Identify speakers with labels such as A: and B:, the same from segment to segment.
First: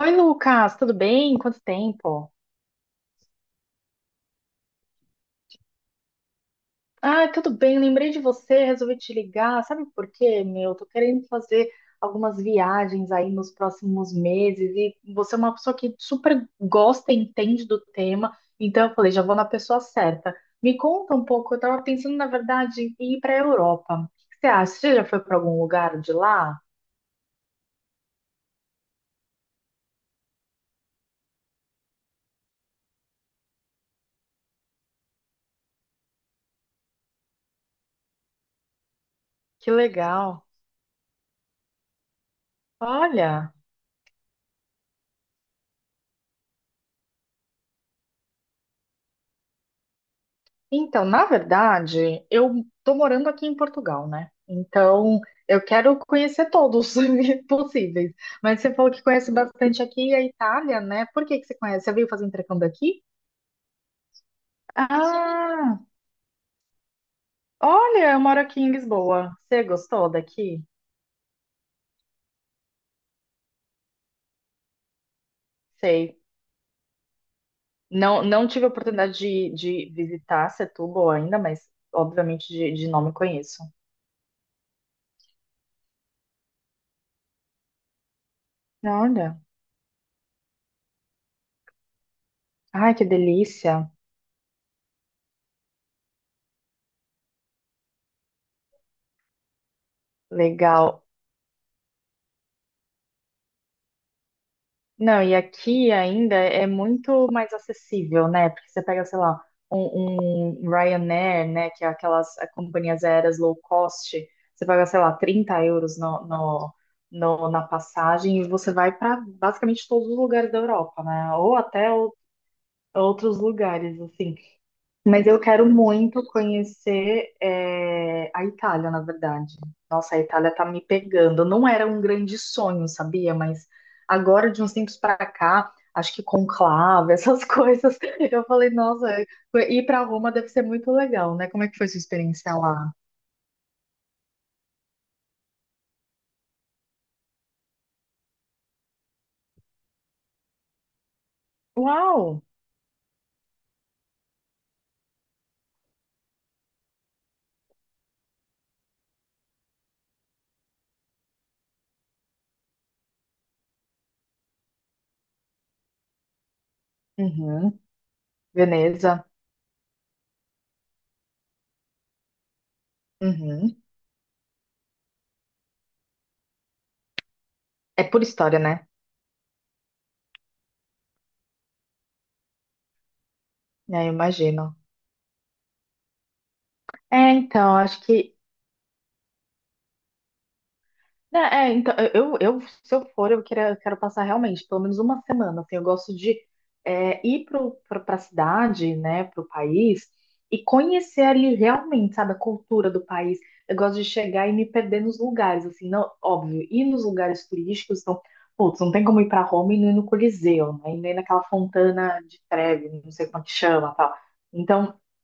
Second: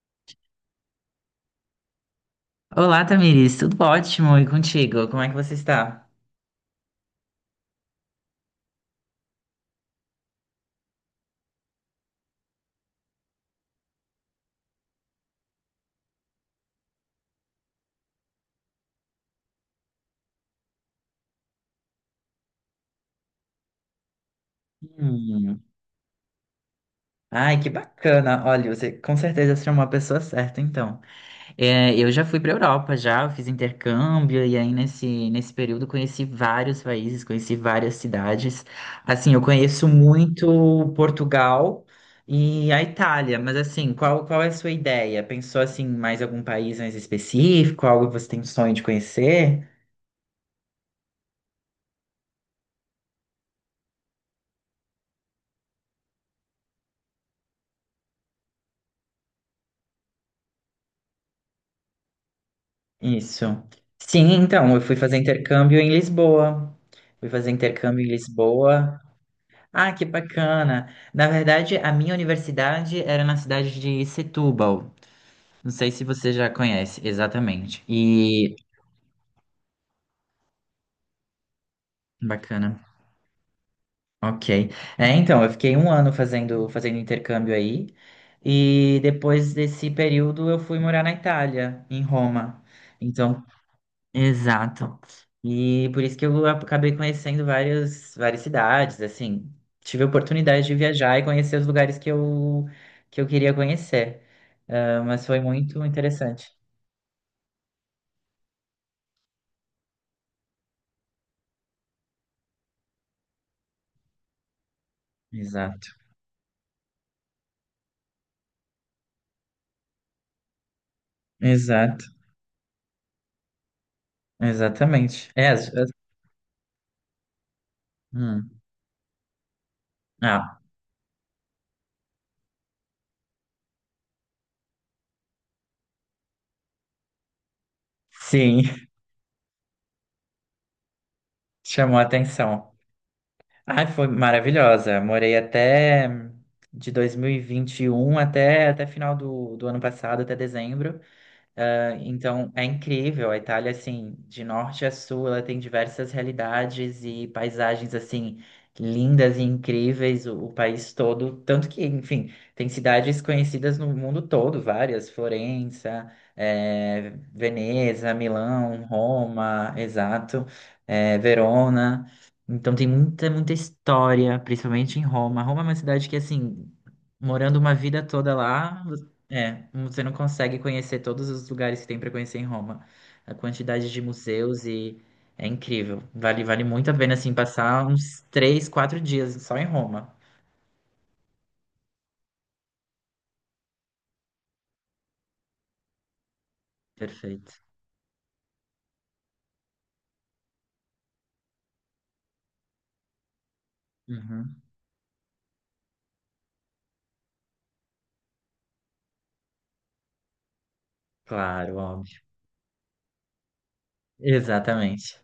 A: Oi, Lucas, tudo bem? Quanto tempo?
B: Olá, Tamiris, tudo ótimo e contigo? Como é que você está?
A: Ah, tudo bem, lembrei de você, resolvi te ligar. Sabe por quê, meu? Tô querendo fazer algumas viagens aí nos próximos meses e você é uma pessoa que super gosta e entende do tema, então eu falei, já vou na pessoa certa. Me conta um pouco, eu tava pensando, na verdade, em ir pra Europa. O que você acha? Você já foi pra algum
B: Hum.
A: lugar de lá?
B: Ai, que bacana! Olha, você com certeza será uma pessoa certa, então. É, eu já fui para Europa, já eu fiz intercâmbio e aí nesse período conheci vários países, conheci várias cidades. Assim, eu
A: Que
B: conheço
A: legal.
B: muito Portugal e a Itália,
A: Olha.
B: mas assim, qual é a sua ideia? Pensou assim, mais algum país mais específico, algo que você tem sonho de conhecer?
A: Então, na verdade, eu tô morando aqui em Portugal, né? Então, eu quero conhecer todos possíveis. Mas você falou que conhece bastante aqui a Itália, né? Por que que você conhece? Você veio fazer intercâmbio aqui?
B: Isso. Sim, então, eu fui fazer intercâmbio
A: Ah,
B: em Lisboa. Fui fazer intercâmbio em
A: olha, eu moro aqui em
B: Lisboa.
A: Lisboa. Você
B: Ah, que
A: gostou daqui?
B: bacana! Na verdade, a minha universidade era na cidade de Setúbal. Não sei se
A: Sei.
B: você já conhece exatamente.
A: Não, não
B: E
A: tive a oportunidade de visitar Setúbal ainda, mas obviamente de,
B: bacana.
A: de nome conheço.
B: Ok. É, então, eu fiquei um ano fazendo intercâmbio aí. E
A: Olha,
B: depois desse período, eu fui morar na Itália, em Roma.
A: ai, que
B: Então,
A: delícia.
B: exato. E por isso que eu acabei conhecendo várias cidades, assim. Tive a oportunidade de
A: Legal.
B: viajar e conhecer os lugares que eu queria conhecer. Ah,
A: Não,
B: mas
A: e
B: foi muito
A: aqui ainda
B: interessante.
A: é muito mais acessível, né? Porque você pega, sei lá, um Ryanair, né? Que é aquelas companhias aéreas low cost, você paga, sei lá, trinta
B: Exato.
A: euros na passagem e você vai para basicamente todos os lugares da Europa, né? Ou até
B: Exato.
A: outros lugares, assim. Mas
B: Exatamente.
A: eu
B: É,
A: quero muito conhecer a
B: hum.
A: Itália, na verdade. Nossa, a Itália
B: Ah,
A: tá me pegando. Não era um grande sonho, sabia? Mas agora, de uns tempos para cá, acho que conclave, essas coisas, eu
B: sim,
A: falei, nossa, ir para Roma deve ser muito legal, né? Como é que foi sua
B: chamou a
A: experiência
B: atenção.
A: lá?
B: Ah, foi maravilhosa. Morei até de 2021 até final do ano passado, até dezembro. Ah,
A: Uau!
B: então é incrível, a Itália, assim, de norte a sul, ela tem diversas realidades e paisagens, assim, lindas e incríveis, o país todo. Tanto que, enfim, tem cidades conhecidas no mundo todo, várias: Florença,
A: Uhum.
B: Veneza, Milão,
A: Veneza.
B: Roma, exato, Verona. Então tem muita
A: Uhum.
B: história, principalmente em Roma. Roma é uma cidade que, assim, morando uma vida
A: É por
B: toda
A: história,
B: lá.
A: né?
B: É, você não consegue conhecer todos os lugares que tem para conhecer em Roma. A quantidade de
A: É, eu
B: museus
A: imagino.
B: e é incrível. Vale muito a pena
A: É,
B: assim
A: então,
B: passar
A: acho
B: uns
A: que
B: três, quatro dias só em Roma.
A: Né, é, então, eu, se eu for, eu quero, quero passar realmente pelo menos uma semana, assim, eu gosto de ir
B: Perfeito.
A: para a cidade, né, para o país, e conhecer ali realmente, sabe, a cultura do país. Eu gosto de chegar e
B: Uhum.
A: me perder nos lugares, assim, não, óbvio, ir nos lugares turísticos, então, putz, não tem como ir para Roma e não ir no Coliseu, né, e nem naquela
B: Claro, óbvio.
A: Fontana de Trevi, não sei como é que chama, tal. Então,
B: Exatamente.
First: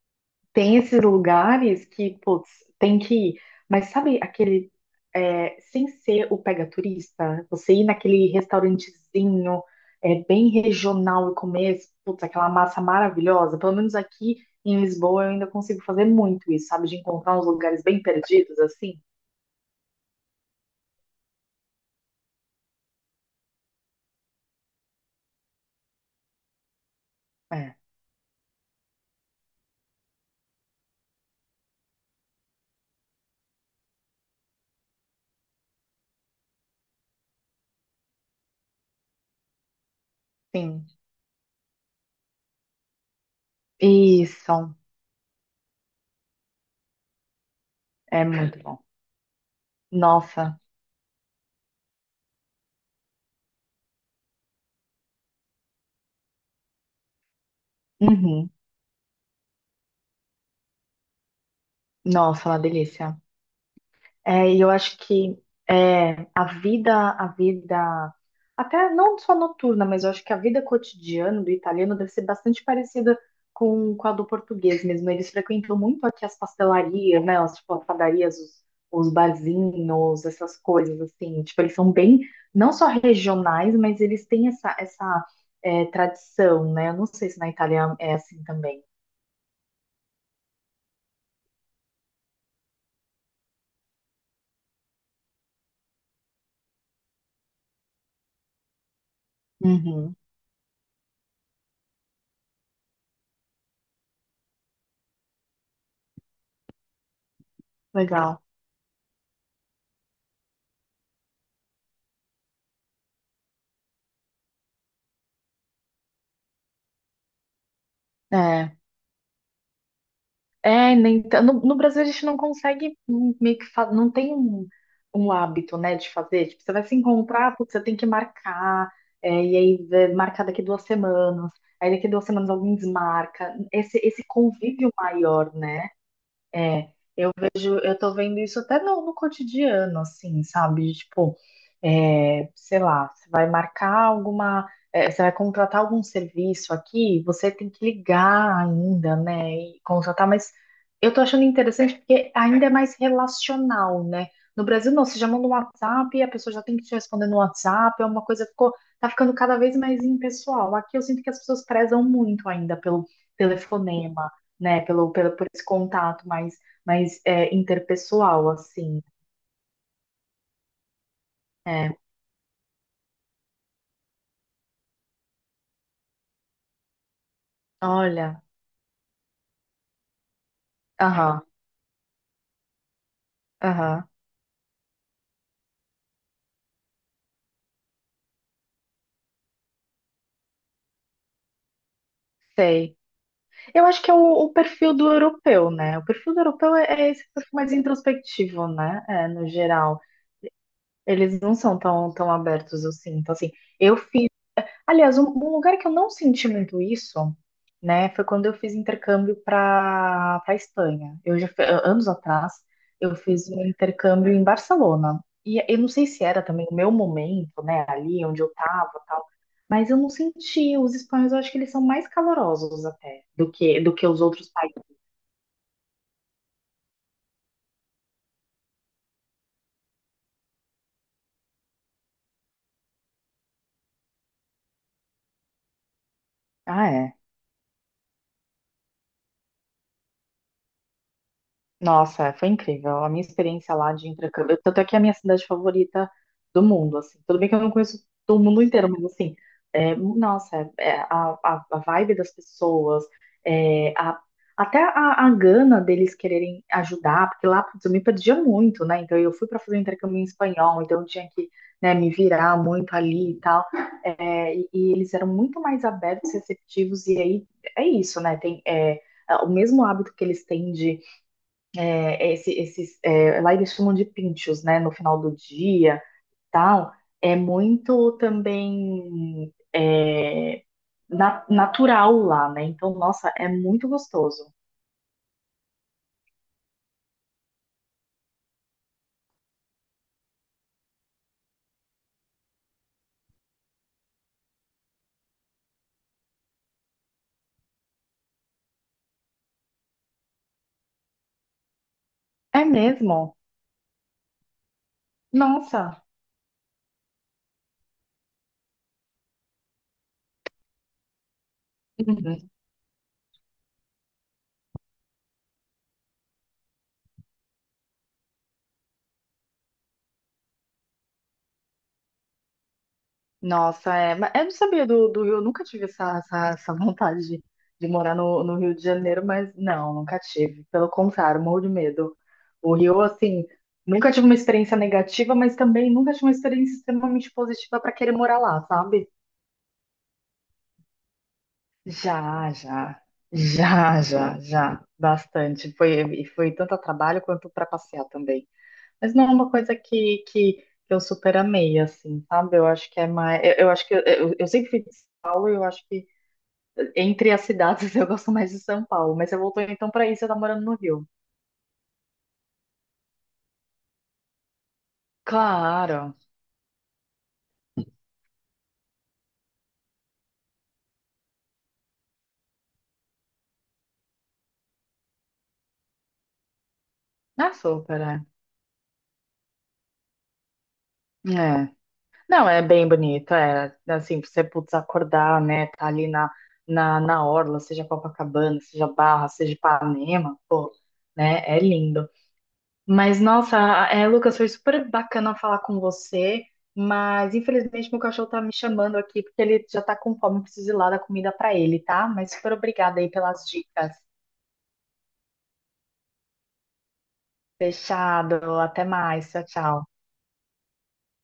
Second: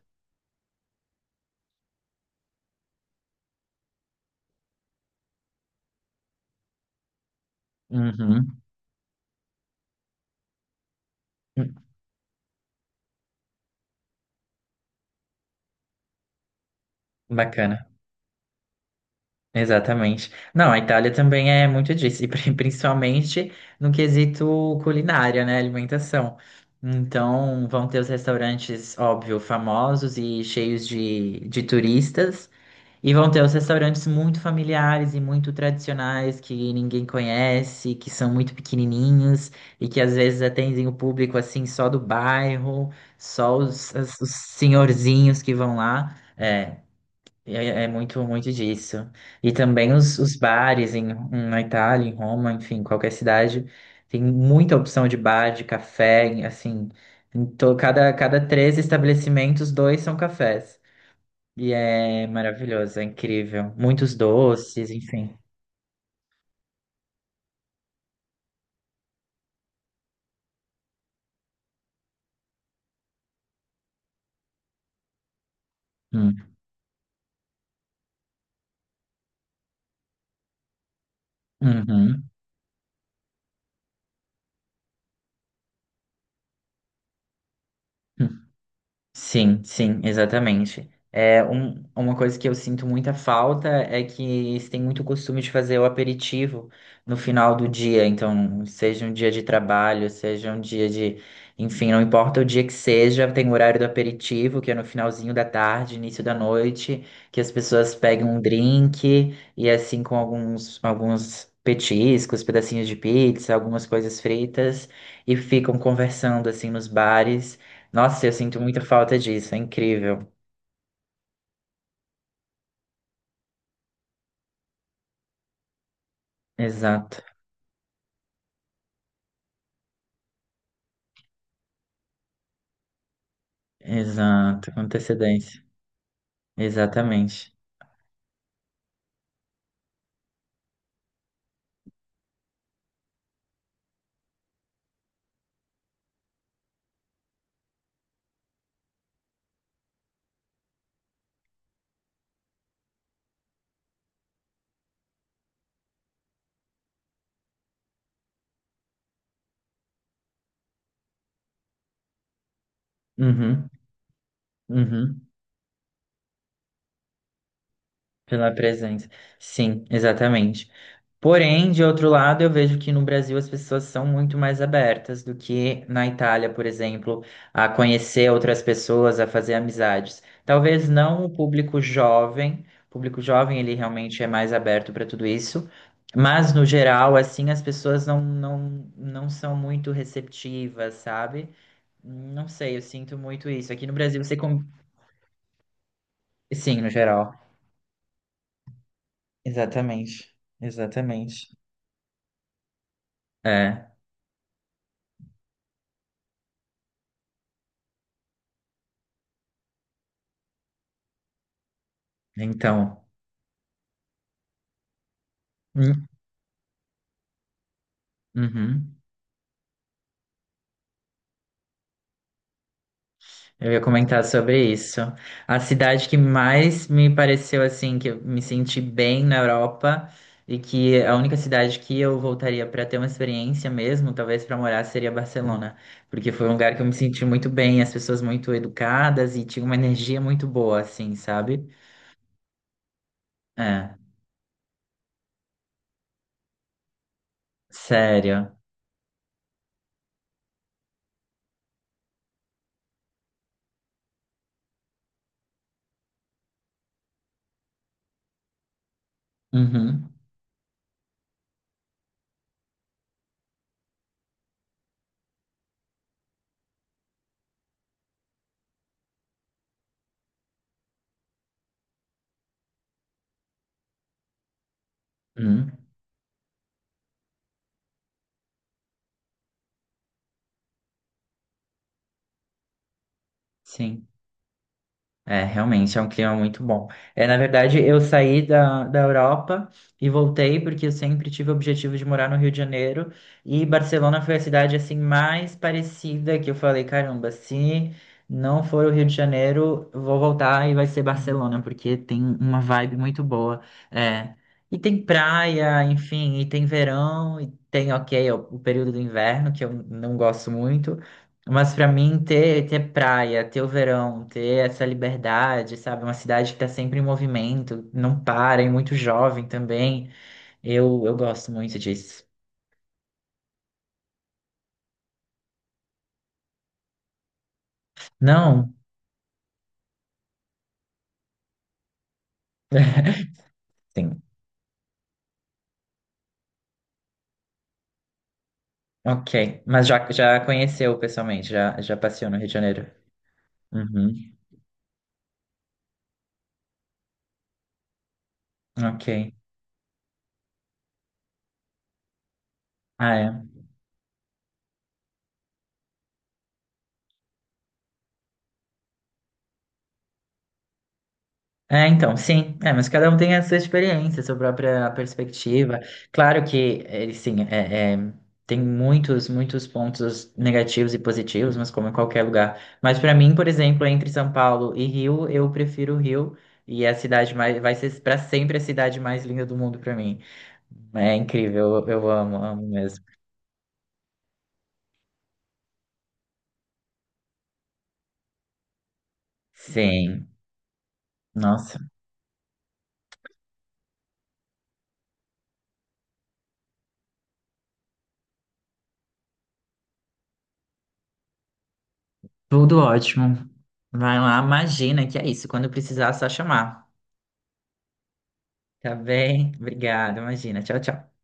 A: tem esses lugares que, putz, tem que ir. Mas sabe aquele, sem ser o pega turista, você ir naquele
B: Uhum.
A: restaurantezinho, bem regional e comer, putz, aquela massa maravilhosa. Pelo menos aqui em Lisboa eu ainda consigo fazer muito isso, sabe? De encontrar uns lugares
B: Bacana.
A: bem perdidos, assim.
B: Exatamente. Não, a Itália também é muito disso, e principalmente no quesito culinária, né? Alimentação. Então,
A: É,
B: vão ter os restaurantes, óbvio, famosos e cheios de turistas. E vão ter os restaurantes muito familiares e muito tradicionais que ninguém conhece, que são muito pequenininhos e que às vezes
A: sim.
B: atendem o público assim só do bairro, só os
A: Isso,
B: senhorzinhos que vão lá. É muito,
A: é
B: muito
A: muito bom.
B: disso. E também os
A: Nossa,
B: bares em, na Itália, em Roma, enfim, qualquer cidade, tem muita opção de bar, de café, assim. Então, cada
A: uhum.
B: três estabelecimentos, dois são cafés. E é
A: Nossa, uma
B: maravilhoso, é
A: delícia.
B: incrível. Muitos
A: É, e eu
B: doces,
A: acho
B: enfim.
A: que a vida, até não só noturna, mas eu acho que a vida cotidiana do italiano deve ser bastante parecida com a do português mesmo. Eles frequentam muito aqui as
B: Hum,
A: pastelarias, né? Tipo, padarias, os barzinhos, essas coisas assim. Tipo, eles são bem,
B: uhum.
A: não só regionais, mas eles têm essa tradição, né? Eu não sei se na Itália é
B: Hum.
A: assim também.
B: Sim, sim, exatamente. É um, uma coisa que eu sinto muita falta é que eles têm muito costume de fazer o aperitivo no final do dia. Então, seja um dia de trabalho,
A: Uhum,
B: seja um dia de, enfim, não importa o dia que seja, tem o horário do aperitivo, que é no finalzinho da tarde, início da noite, que as pessoas pegam um
A: legal.
B: drink e assim com alguns petiscos, pedacinhos de pizza, algumas coisas fritas e ficam conversando assim nos bares. Nossa, eu sinto
A: É.
B: muita falta disso, é incrível.
A: É, nem, no Brasil a gente não consegue meio que não tem um hábito, né, de fazer. Tipo, você vai se
B: Exato,
A: encontrar, putz, você tem que marcar, e aí marcar daqui duas semanas, aí daqui duas semanas alguém desmarca. Esse
B: exato, com
A: convívio maior,
B: antecedência.
A: né? é,
B: Exatamente.
A: eu tô vendo isso até no cotidiano, assim, sabe? Tipo, sei lá, você vai marcar alguma, você vai contratar algum serviço aqui, você tem que ligar ainda, né? E contratar, mas eu tô achando interessante porque ainda é mais relacional, né? No Brasil, não, você já manda um WhatsApp, a pessoa já tem que te responder no WhatsApp, é uma coisa que ficou, tá ficando cada vez mais impessoal. Aqui eu sinto que as pessoas prezam muito ainda pelo
B: Uhum,
A: telefonema, né,
B: uhum,
A: por esse contato mais mas é
B: pela
A: interpessoal, assim.
B: presença. Sim, exatamente. Porém, de
A: É,
B: outro lado, eu vejo que no Brasil as pessoas são muito mais abertas do que na Itália, por exemplo, a conhecer
A: olha,
B: outras pessoas, a fazer amizades. Talvez não o
A: aham,
B: público jovem, o público jovem ele
A: aham,
B: realmente é mais aberto para tudo isso, mas no geral, assim, as pessoas não são muito receptivas, sabe? Não sei, eu
A: sei.
B: sinto muito isso.
A: Eu
B: Aqui no
A: acho que é o,
B: Brasil você...
A: o perfil do europeu, né? O perfil do europeu
B: Sim,
A: é,
B: no
A: é esse
B: geral.
A: perfil mais introspectivo, né? É, no geral.
B: Exatamente,
A: Eles não
B: exatamente.
A: são tão abertos, eu sinto. Assim,
B: É,
A: eu fiz Aliás, um lugar que eu não senti muito isso, né, foi quando eu fiz intercâmbio para Espanha. Eu já anos atrás
B: então...
A: eu fiz um intercâmbio em Barcelona. E eu não sei
B: hum,
A: se era também o meu momento, né, ali onde eu estava,
B: uhum.
A: tal, mas eu não senti. Os espanhóis, eu acho que eles são mais calorosos até do
B: Eu
A: que
B: ia
A: do que os
B: comentar
A: outros
B: sobre
A: países.
B: isso. A cidade que mais me pareceu assim, que eu me senti bem na Europa e que a única cidade que eu voltaria para ter uma experiência mesmo, talvez para morar, seria Barcelona, porque foi um lugar que eu
A: Ah,
B: me
A: é.
B: senti muito bem, as pessoas muito educadas e tinha uma energia muito boa, assim, sabe?
A: Nossa, foi incrível. A minha experiência lá
B: É,
A: de intercâmbio, tanto é que é a minha cidade favorita do mundo, assim. Tudo bem que eu não conheço todo
B: sério.
A: mundo inteiro, mas assim, nossa, a vibe das pessoas, é, a- até a gana deles quererem ajudar, porque lá, putz, eu me perdia muito, né? Então eu fui para fazer um
B: Uhum.
A: intercâmbio em espanhol, então eu tinha que, né, me virar muito ali e tal. É, e eles eram muito mais abertos, receptivos, e aí é isso, né? Tem, o mesmo hábito que eles têm de lá eles chamam de pinchos, né? No final do
B: Uhum.
A: dia, tal. É muito também natural lá, né? Então, nossa, é muito
B: Sim.
A: gostoso.
B: É, realmente é um clima muito bom. É, na verdade, eu saí da Europa e voltei porque eu sempre tive o objetivo de morar no Rio de Janeiro e Barcelona foi a cidade assim mais parecida que eu falei, caramba, se não for o Rio de Janeiro, eu vou voltar e vai ser Barcelona porque tem uma
A: É
B: vibe muito
A: mesmo?
B: boa. É, e tem praia,
A: Nossa.
B: enfim, e tem verão e tem, ok, o período do inverno que eu não gosto muito. Mas pra mim ter praia, ter o verão, ter essa liberdade, sabe? Uma cidade que tá sempre em movimento, não para, e muito jovem também. Eu gosto muito disso.
A: Nossa, é. Mas eu não sabia do Rio, eu nunca tive essa vontade de morar no
B: Não?
A: Rio de Janeiro, mas não, nunca tive. Pelo contrário, morro de medo. O Rio, assim, nunca
B: Sim.
A: tive uma experiência negativa, mas também nunca tive uma experiência extremamente positiva para querer morar lá, sabe?
B: Ok. Mas já conheceu pessoalmente, já passeou no Rio
A: Já,
B: de Janeiro.
A: já. Já,
B: Uhum.
A: já, já. Bastante. E foi tanto a trabalho quanto para passear também. Mas não é
B: Ok.
A: uma coisa que eu super amei, assim, sabe? Eu acho que é
B: Ah,
A: mais.
B: é.
A: Eu acho que eu sempre fui de São Paulo e eu acho que entre as cidades, eu gosto mais de São Paulo, mas você voltou então pra aí, você tá morando no Rio.
B: É, então, sim. É, mas cada um tem a sua experiência, a sua própria perspectiva.
A: Claro.
B: Claro que, sim, tem muitos pontos negativos e positivos, mas como em qualquer lugar. Mas para mim, por exemplo, entre São Paulo e Rio, eu prefiro o Rio e é a cidade
A: Ah,
B: mais, vai ser
A: super,
B: para
A: é.
B: sempre a cidade mais linda do mundo para mim. É
A: É.
B: incrível, eu amo,
A: Não,
B: amo
A: é bem
B: mesmo.
A: bonito, é. Assim, você putz, acordar, né? Tá ali na orla, seja Copacabana, seja Barra, seja
B: Sim,
A: Ipanema, né? É
B: nossa,
A: lindo. Mas, nossa, Lucas, foi super bacana falar com você, mas infelizmente meu cachorro tá me chamando aqui porque ele já tá com fome, eu preciso ir lá dar comida pra ele, tá? Mas super
B: tudo
A: obrigada aí pelas
B: ótimo.
A: dicas.
B: Vai lá, imagina que é isso. Quando precisar, é só chamar.
A: Fechado. Até
B: Tá
A: mais. Tchau,
B: bem?
A: tchau.
B: Obrigado, imagina. Tchau, tchau.